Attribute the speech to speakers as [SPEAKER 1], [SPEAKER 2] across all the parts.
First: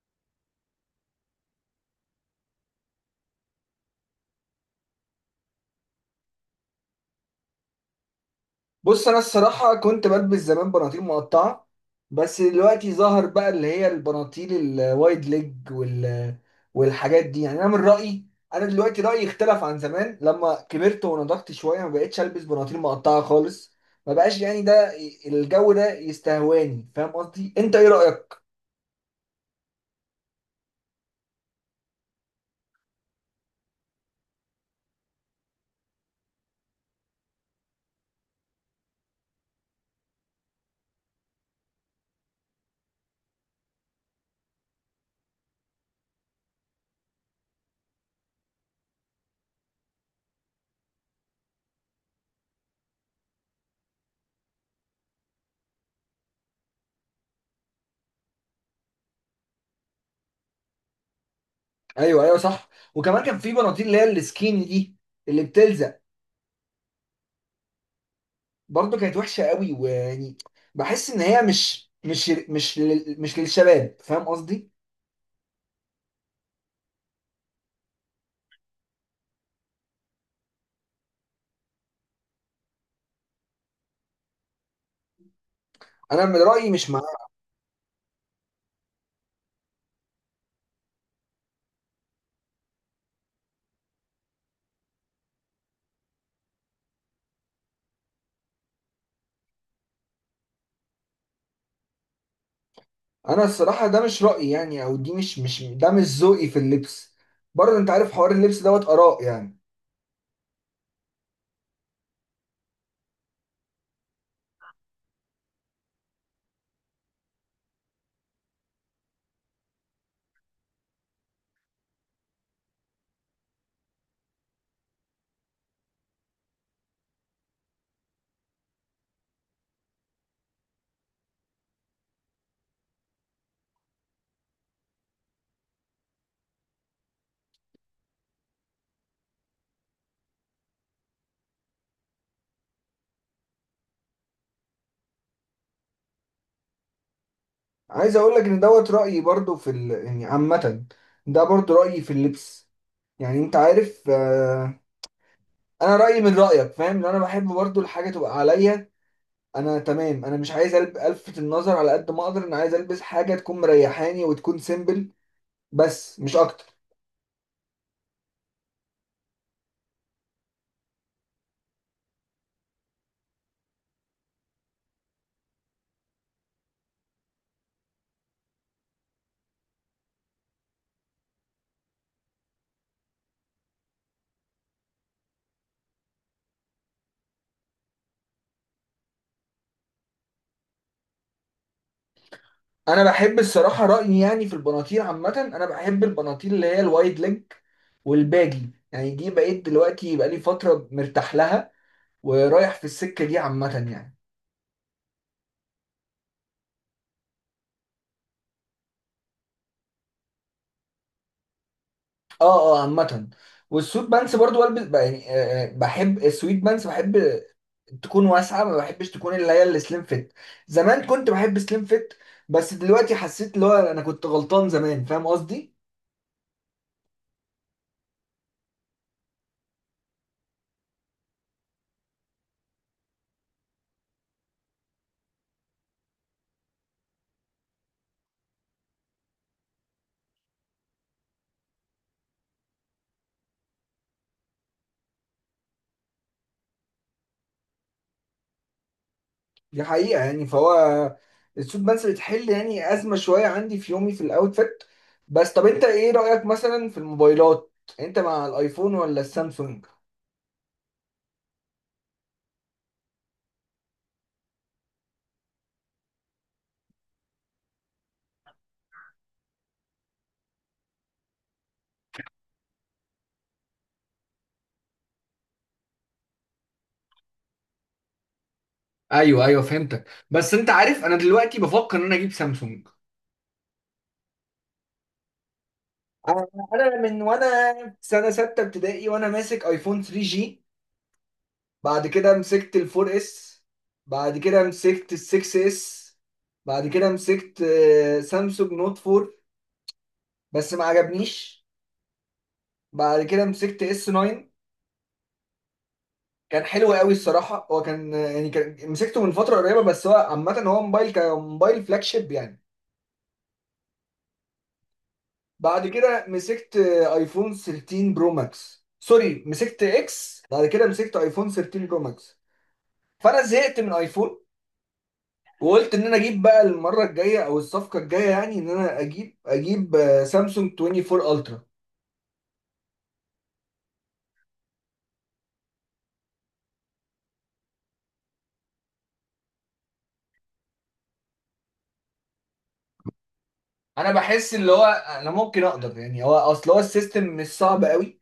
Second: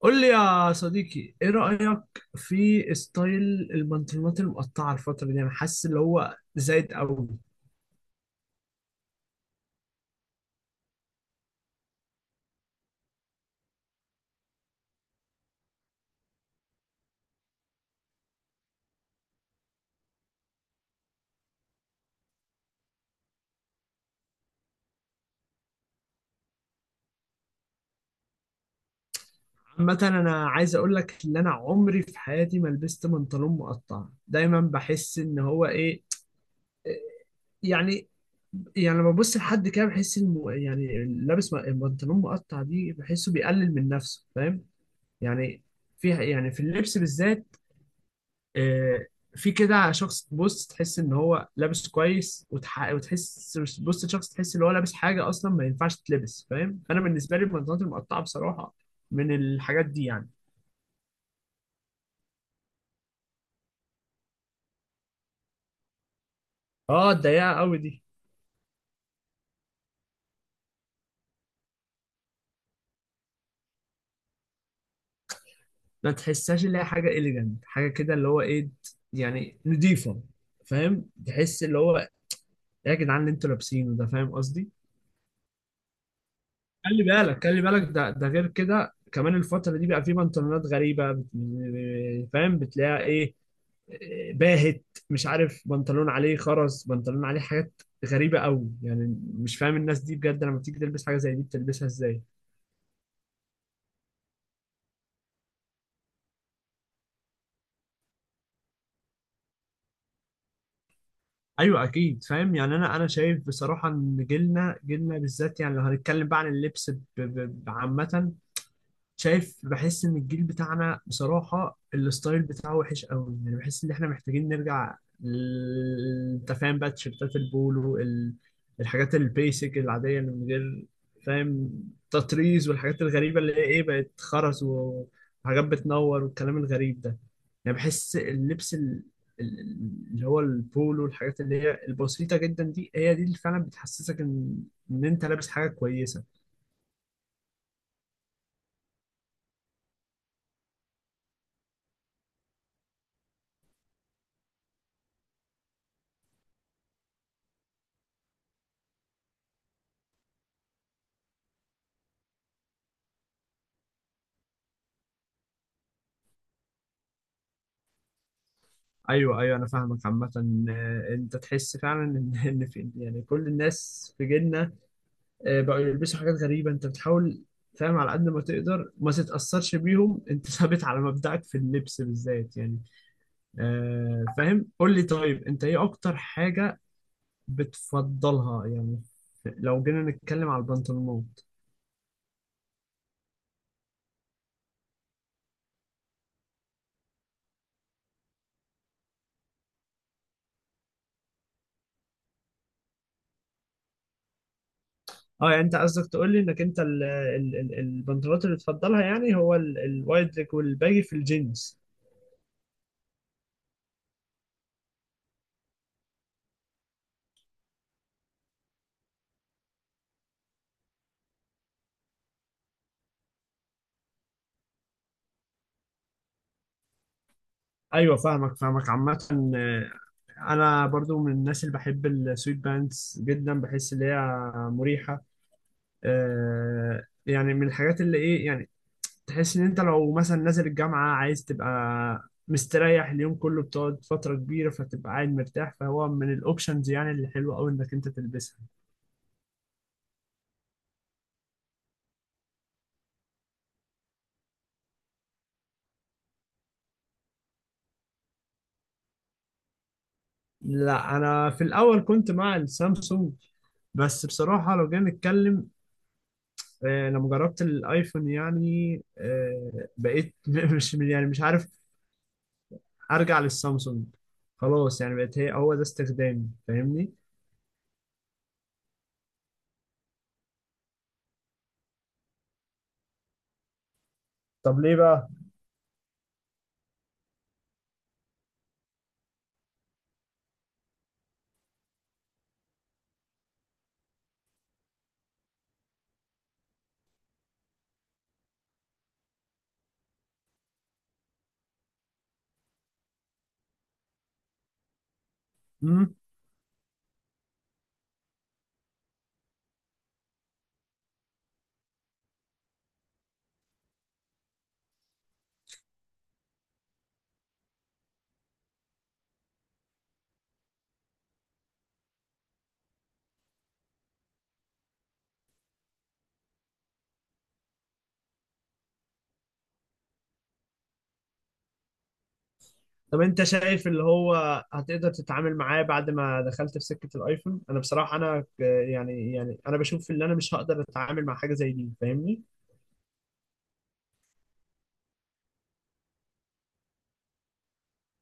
[SPEAKER 1] قول لي يا صديقي، ايه رأيك في ستايل البنطلونات المقطعة الفترة دي؟ انا حاسس اللي هو زايد قوي.
[SPEAKER 2] بص، انا الصراحه كنت بلبس زمان بناطيل مقطعه. بس دلوقتي ظهر بقى اللي هي البناطيل الوايد ليج والحاجات دي، يعني انا من رايي، انا دلوقتي رايي اختلف عن زمان لما كبرت ونضجت شويه. ما بقتش البس بناطيل مقطعه خالص، ما بقاش يعني الجو ده يستهواني. فاهم قصدي؟ انت ايه رايك؟
[SPEAKER 1] عامة انا عايز اقول لك ان انا عمري في حياتي ما لبست بنطلون مقطع. دايما بحس ان هو ايه يعني يعني لما ببص لحد كده بحس يعني لابس البنطلون مقطع دي، بحسه بيقلل من نفسه، فاهم يعني، في اللبس بالذات. آه، في كده شخص بص تحس ان هو لابس كويس، وتحس بص شخص تحس ان هو لابس حاجه اصلا ما ينفعش تلبس. فاهم، انا بالنسبه لي البنطلونات المقطعه بصراحه من الحاجات دي يعني.
[SPEAKER 2] ايوه، ايوه، صح. وكمان كان في بناطيل اللي هي السكيني دي اللي بتلزق،
[SPEAKER 1] اه، الضيقه قوي دي،
[SPEAKER 2] برضه كانت وحشه قوي، ويعني بحس ان هي مش للشباب، فاهم قصدي؟
[SPEAKER 1] ما تحسهاش اللي هي حاجه اليجنت، حاجه كده اللي هو ايه يعني، نضيفه. فاهم، تحس اللي هو إيه يا جدعان اللي انتوا لابسينه ده؟ فاهم قصدي؟
[SPEAKER 2] انا من رايي مش
[SPEAKER 1] خلي
[SPEAKER 2] معاه.
[SPEAKER 1] بالك خلي بالك ده غير كده كمان الفترة دي بقى في بنطلونات غريبة فاهم، بتلاقيها ايه؟ باهت، مش عارف، بنطلون عليه خرز، بنطلون عليه حاجات غريبة قوي. يعني مش فاهم الناس دي بجد لما بتيجي تلبس حاجة زي دي بتلبسها ازاي.
[SPEAKER 2] انا الصراحه ده مش رايي، يعني او دي مش ده مش ذوقي في اللبس، برضه انت عارف حوار اللبس دوت اراء يعني.
[SPEAKER 1] ايوه اكيد فاهم يعني، انا شايف بصراحة ان جيلنا جيلنا بالذات، يعني لو هنتكلم بقى عن اللبس عامة، شايف بحس ان الجيل بتاعنا بصراحة الستايل بتاعه وحش قوي. يعني بحس ان احنا محتاجين نرجع انت فاهم بقى تيشيرتات البولو، الحاجات البيسك العادية اللي من غير، فاهم، تطريز والحاجات الغريبة اللي هي ايه، بقت خرز وحاجات بتنور والكلام الغريب ده. يعني بحس اللبس ال- اللي هو البولو والحاجات اللي هي البسيطة جدا دي، هي دي اللي فعلا بتحسسك ان انت لابس حاجة كويسة.
[SPEAKER 2] عايز اقول لك ان دوت رايي برضه يعني عامه، ده برضه رايي في اللبس، يعني انت عارف. انا رايي من رايك، فاهم؟ لو انا بحب برضه الحاجه تبقى عليا، انا تمام. انا مش عايز الفت النظر على قد ما اقدر، انا عايز البس حاجه تكون مريحاني وتكون سيمبل، بس مش اكتر.
[SPEAKER 1] ايوه، ايوه، انا فاهمك عامه. انت تحس فعلا ان ان في يعني كل الناس في جيلنا بقوا يلبسوا حاجات غريبه. انت بتحاول، فاهم، على قد ما تقدر ما تتاثرش بيهم، انت ثابت على مبدأك في اللبس بالذات يعني. فاهم، قول لي طيب، انت ايه اكتر حاجه بتفضلها يعني لو جينا نتكلم على البنطلونات؟
[SPEAKER 2] انا بحب الصراحه رايي يعني في البناطيل عامه، انا بحب البناطيل اللي هي الوايد ليج والباجي، يعني دي بقيت دلوقتي بقالي فتره مرتاح لها ورايح في السكه دي عامه يعني.
[SPEAKER 1] اه يعني انت قصدك تقول لي انك انت البنطلونات اللي بتفضلها، يعني هو الوايد ليج والباجي في الجينز؟
[SPEAKER 2] اه، اه، عامه. والسويت بانس برضو البس يعني، بحب السويت بانس، بحب تكون واسعه، ما بحبش تكون اللي هي السليم فيت. زمان كنت بحب سليم فيت، بس دلوقتي حسيت اللي هو انا كنت غلطان زمان، فاهم قصدي؟
[SPEAKER 1] ايوه، فاهمك عامة. آه، انا برضو من الناس اللي بحب السويت بانس جدا، بحس ان هي مريحه. يعني من الحاجات اللي ايه يعني، تحس ان انت لو مثلا نازل الجامعه عايز تبقى مستريح اليوم كله، بتقعد فتره كبيره فتبقى قاعد مرتاح، فهو من الاوبشنز يعني اللي حلوه قوي انك انت تلبسها.
[SPEAKER 2] دي حقيقة يعني، فهو السوت بانس بتحل يعني أزمة شوية عندي في يومي في الأوتفيت. بس طب أنت إيه رأيك مثلا في الموبايلات؟ أنت مع الأيفون ولا السامسونج؟
[SPEAKER 1] لا، انا في الاول كنت مع السامسونج. بس بصراحه لو جينا نتكلم، لما جربت الايفون، يعني بقيت مش عارف ارجع للسامسونج. خلاص يعني بقت هي، هو ده استخدامي، فاهمني؟
[SPEAKER 2] ايوه، ايوه، فهمتك. بس انت عارف انا دلوقتي بفكر ان انا اجيب سامسونج.
[SPEAKER 1] طب ليه بقى؟
[SPEAKER 2] أنا أنا من وأنا في سنة ستة ابتدائي وأنا ماسك أيفون 3 جي، بعد كده مسكت ال 4 اس، بعد كده مسكت ال 6 اس، بعد كده مسكت سامسونج نوت 4 بس ما عجبنيش، بعد كده مسكت اس 9.
[SPEAKER 1] امم
[SPEAKER 2] كان حلو قوي الصراحه، هو كان يعني كان مسكته من فتره قريبه، بس هو عامه هو موبايل كموبايل فلاج شيب يعني. بعد كده مسكت ايفون 13 برو ماكس، سوري، مسكت اكس، بعد كده مسكت ايفون 13 برو ماكس. فانا زهقت من ايفون وقلت ان انا اجيب بقى المره الجايه او الصفقه الجايه، يعني ان انا اجيب سامسونج 24 الترا.
[SPEAKER 1] طب انت شايف اللي هو هتقدر تتعامل معاه بعد ما دخلت في سكة الايفون؟ انا بصراحة، يعني انا بشوف اللي انا مش هقدر اتعامل مع حاجة زي دي، فاهمني؟
[SPEAKER 2] انا بحس اللي هو انا ممكن اقدر، يعني هو اصل هو السيستم مش صعب قوي،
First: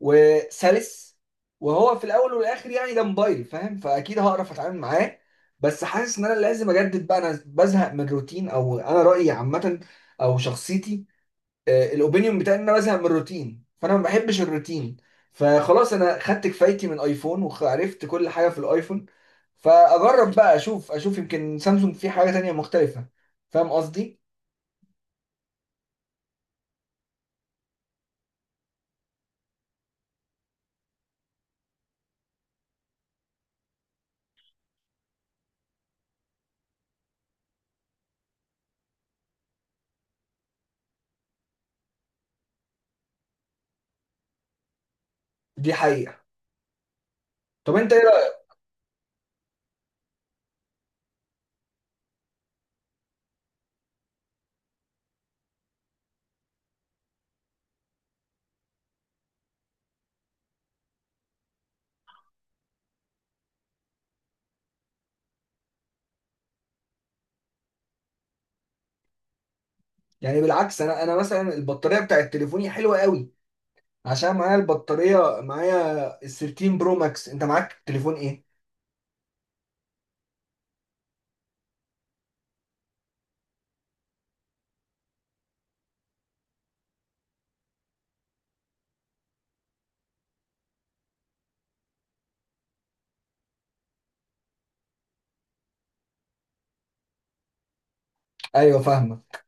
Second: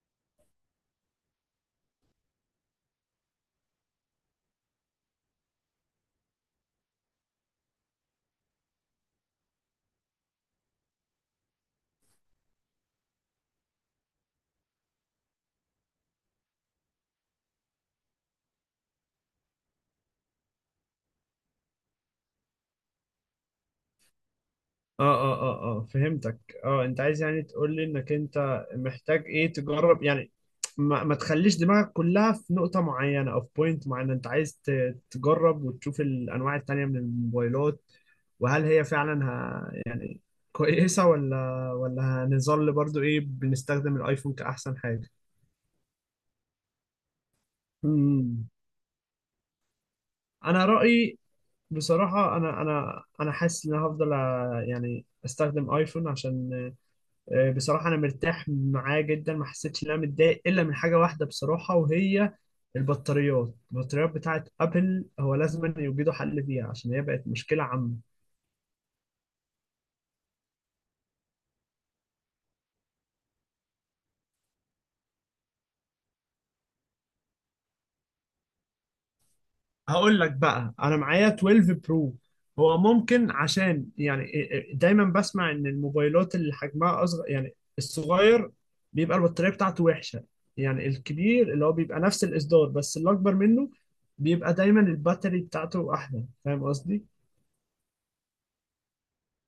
[SPEAKER 2] وسلس، وهو في الاول والاخر يعني ده موبايل، فاهم؟ فاكيد هعرف اتعامل معاه. بس حاسس ان انا لازم اجدد بقى، انا بزهق من الروتين، او انا رايي عامه او شخصيتي، الاوبينيون بتاعي ان انا بزهق من الروتين، فانا ما بحبش الروتين. فخلاص انا خدت كفايتي من ايفون وعرفت كل حاجه في الايفون، فاجرب بقى، اشوف يمكن سامسونج في حاجه تانية مختلفه، فاهم قصدي؟
[SPEAKER 1] اه، اه، اه، اه، فهمتك. اه، انت عايز يعني تقول لي انك انت محتاج ايه تجرب يعني، ما تخليش دماغك كلها في نقطة معينة او في بوينت معينة. انت عايز تجرب وتشوف الانواع التانية من الموبايلات، وهل هي فعلا يعني كويسة، ولا هنظل برضو ايه بنستخدم الايفون كأحسن حاجة؟
[SPEAKER 2] دي حقيقه. طب انت ايه رايك؟
[SPEAKER 1] مم. انا رأيي بصراحة، انا حاسس ان انا هفضل يعني استخدم ايفون، عشان بصراحة أنا مرتاح معاه جدا، ما حسيتش إن أنا متضايق إلا من حاجة واحدة بصراحة، وهي البطاريات بتاعت أبل، هو لازم أن يوجدوا حل فيها عشان هي بقت مشكلة عامة.
[SPEAKER 2] يعني بالعكس، انا مثلا البطاريه بتاعت تليفوني حلوه قوي، عشان معايا البطارية، معايا ال 13 برو ماكس. انت معاك تليفون ايه؟
[SPEAKER 1] هقول لك بقى، أنا معايا 12 برو. هو ممكن عشان يعني إيه- إيه، دايما بسمع إن الموبايلات اللي حجمها أصغر، يعني الصغير بيبقى البطارية بتاعته وحشة، يعني الكبير اللي هو بيبقى نفس الإصدار بس اللي أكبر منه بيبقى دايما الباتري بتاعته أحدث، فاهم قصدي؟
[SPEAKER 2] ايوه، فاهمك.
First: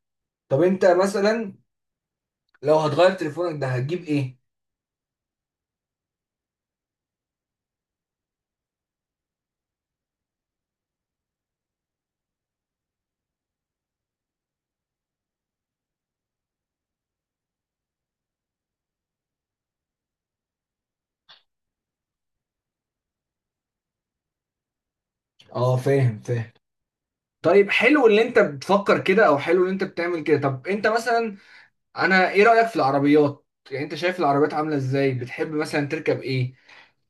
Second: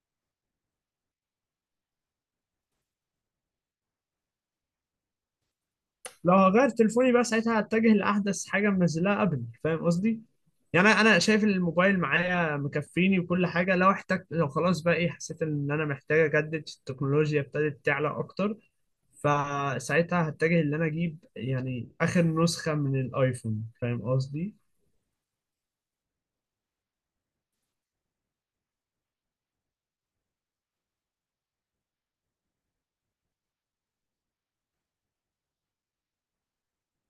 [SPEAKER 2] طب انت مثلا لو هتغير تليفونك ده هتجيب ايه؟
[SPEAKER 1] لو هغير تليفوني بقى، ساعتها هتجه لاحدث حاجه منزلها ابل، فاهم قصدي. يعني انا شايف إن الموبايل معايا مكفيني وكل حاجه، لو احتجت، لو خلاص بقى ايه حسيت ان انا محتاج اجدد، التكنولوجيا ابتدت تعلى اكتر، فساعتها هتجه ان انا اجيب يعني اخر نسخه من الايفون، فاهم قصدي.
[SPEAKER 2] اه، فاهم، فاهم. طيب حلو اللي انت بتفكر كده، او حلو اللي انت بتعمل كده. طب انت مثلا انا ايه رأيك في العربيات؟ يعني انت شايف العربيات عاملة ازاي؟ بتحب مثلا تركب ايه؟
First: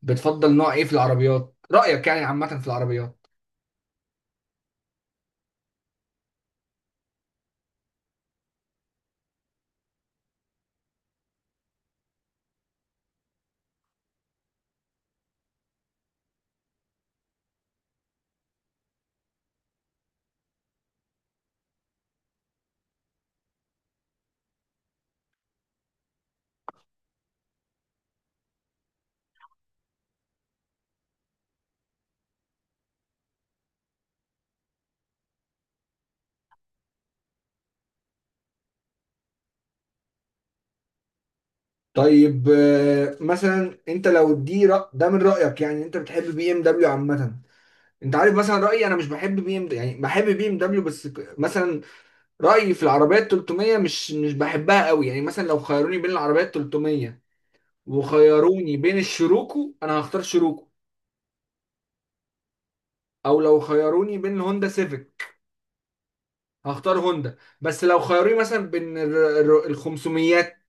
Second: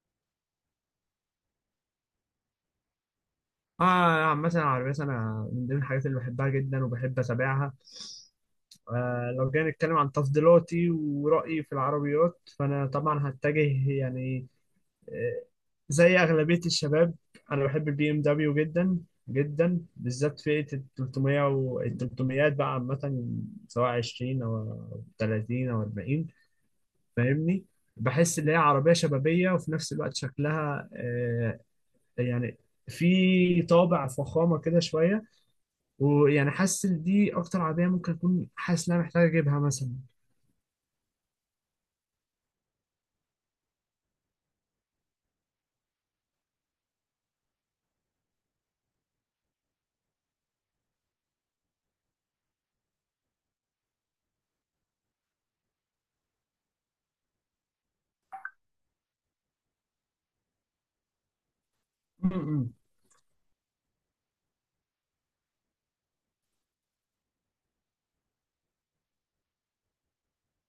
[SPEAKER 2] بتفضل نوع ايه في العربيات؟ رأيك يعني عامة في العربيات.
[SPEAKER 1] اه مثلا العربيات، انا من ضمن الحاجات اللي بحبها جدا وبحب اتابعها. لو جينا نتكلم عن تفضيلاتي ورأيي في العربيات، فانا طبعا هتجه يعني زي أغلبية الشباب، أنا بحب البي إم دبليو جدا جدا، بالذات فئة ال 300 و ال 300 بقى عامة، سواء 20 أو 30 أو 40، فاهمني، بحس إن هي عربية شبابية وفي نفس الوقت شكلها يعني في طابع فخامة كده شوية، ويعني حاسس إن دي أكتر عربية ممكن أكون حاسس إن أنا محتاج أجيبها مثلا.
[SPEAKER 2] طيب مثلا انت لو ده من رأيك يعني، انت بتحب بي ام دبليو عامة. انت عارف مثلا رايي، انا مش بحب بي ام، يعني بحب بي ام دبليو بس مثلا رايي في العربيات 300 مش بحبها قوي، يعني مثلا لو خيروني بين العربيات 300 وخيروني بين الشروكو، انا هختار شروكو،
[SPEAKER 1] م- م.
[SPEAKER 2] او لو خيروني بين الهوندا سيفيك هختار هوندا. بس لو خيروني مثلا بين ال 500،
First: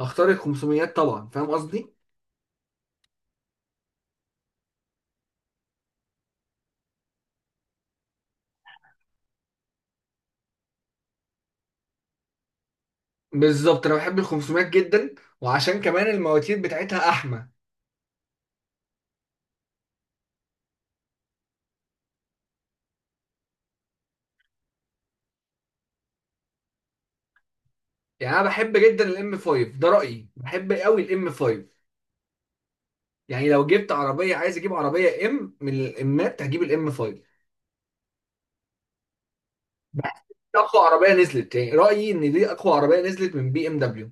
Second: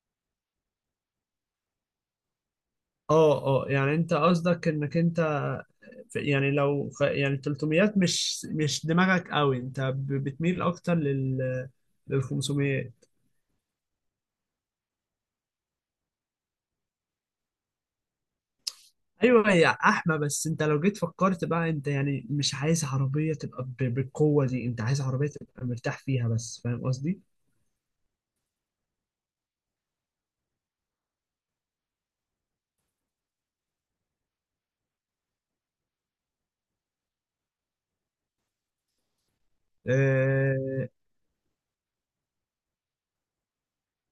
[SPEAKER 2] هختار ال 500 طبعا، فاهم قصدي؟
[SPEAKER 1] اه، اه، يعني انت قصدك انك انت يعني لو يعني 300 مش دماغك قوي، انت بتميل اكتر لل 500.
[SPEAKER 2] بالظبط، انا بحب ال 500 جدا، وعشان كمان المواتير بتاعتها احمى.
[SPEAKER 1] ايوه يا احمى، بس انت لو جيت فكرت بقى، انت يعني مش عايز عربيه تبقى بالقوه دي، انت عايز عربيه تبقى مرتاح فيها بس، فاهم قصدي؟
[SPEAKER 2] يعني انا بحب جدا الام 5، ده رايي، بحب قوي الام 5، يعني لو جبت عربيه، عايز اجيب عربيه ام من الامات، هجيب الام 5، اقوى
[SPEAKER 1] آه
[SPEAKER 2] عربيه نزلت، يعني رايي ان دي اقوى عربيه نزلت من بي ام دبليو.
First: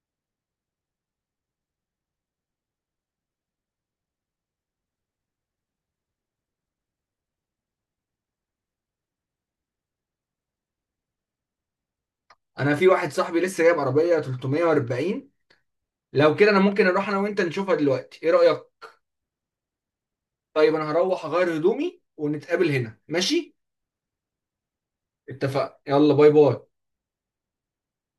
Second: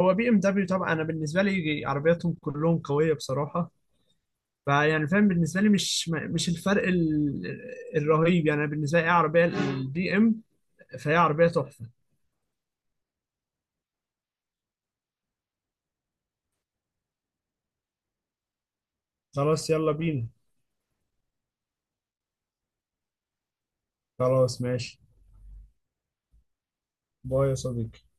[SPEAKER 1] هو بي ام دبليو طبعا، انا بالنسبه لي عربياتهم كلهم قويه بصراحه. فيعني فاهم، بالنسبه لي مش الفرق الرهيب يعني، أنا بالنسبه لي ايه عربيه البي ام، فهي عربيه تحفه.
[SPEAKER 2] انا في واحد صاحبي لسه جايب عربيه 340، لو كده انا ممكن اروح انا وانت نشوفها دلوقتي، ايه رايك؟
[SPEAKER 1] خلاص يلا بينا.
[SPEAKER 2] طيب انا هروح اغير هدومي ونتقابل هنا، ماشي؟
[SPEAKER 1] خلاص ماشي،
[SPEAKER 2] اتفقنا، يلا، باي باي.
[SPEAKER 1] باي يا صديقي.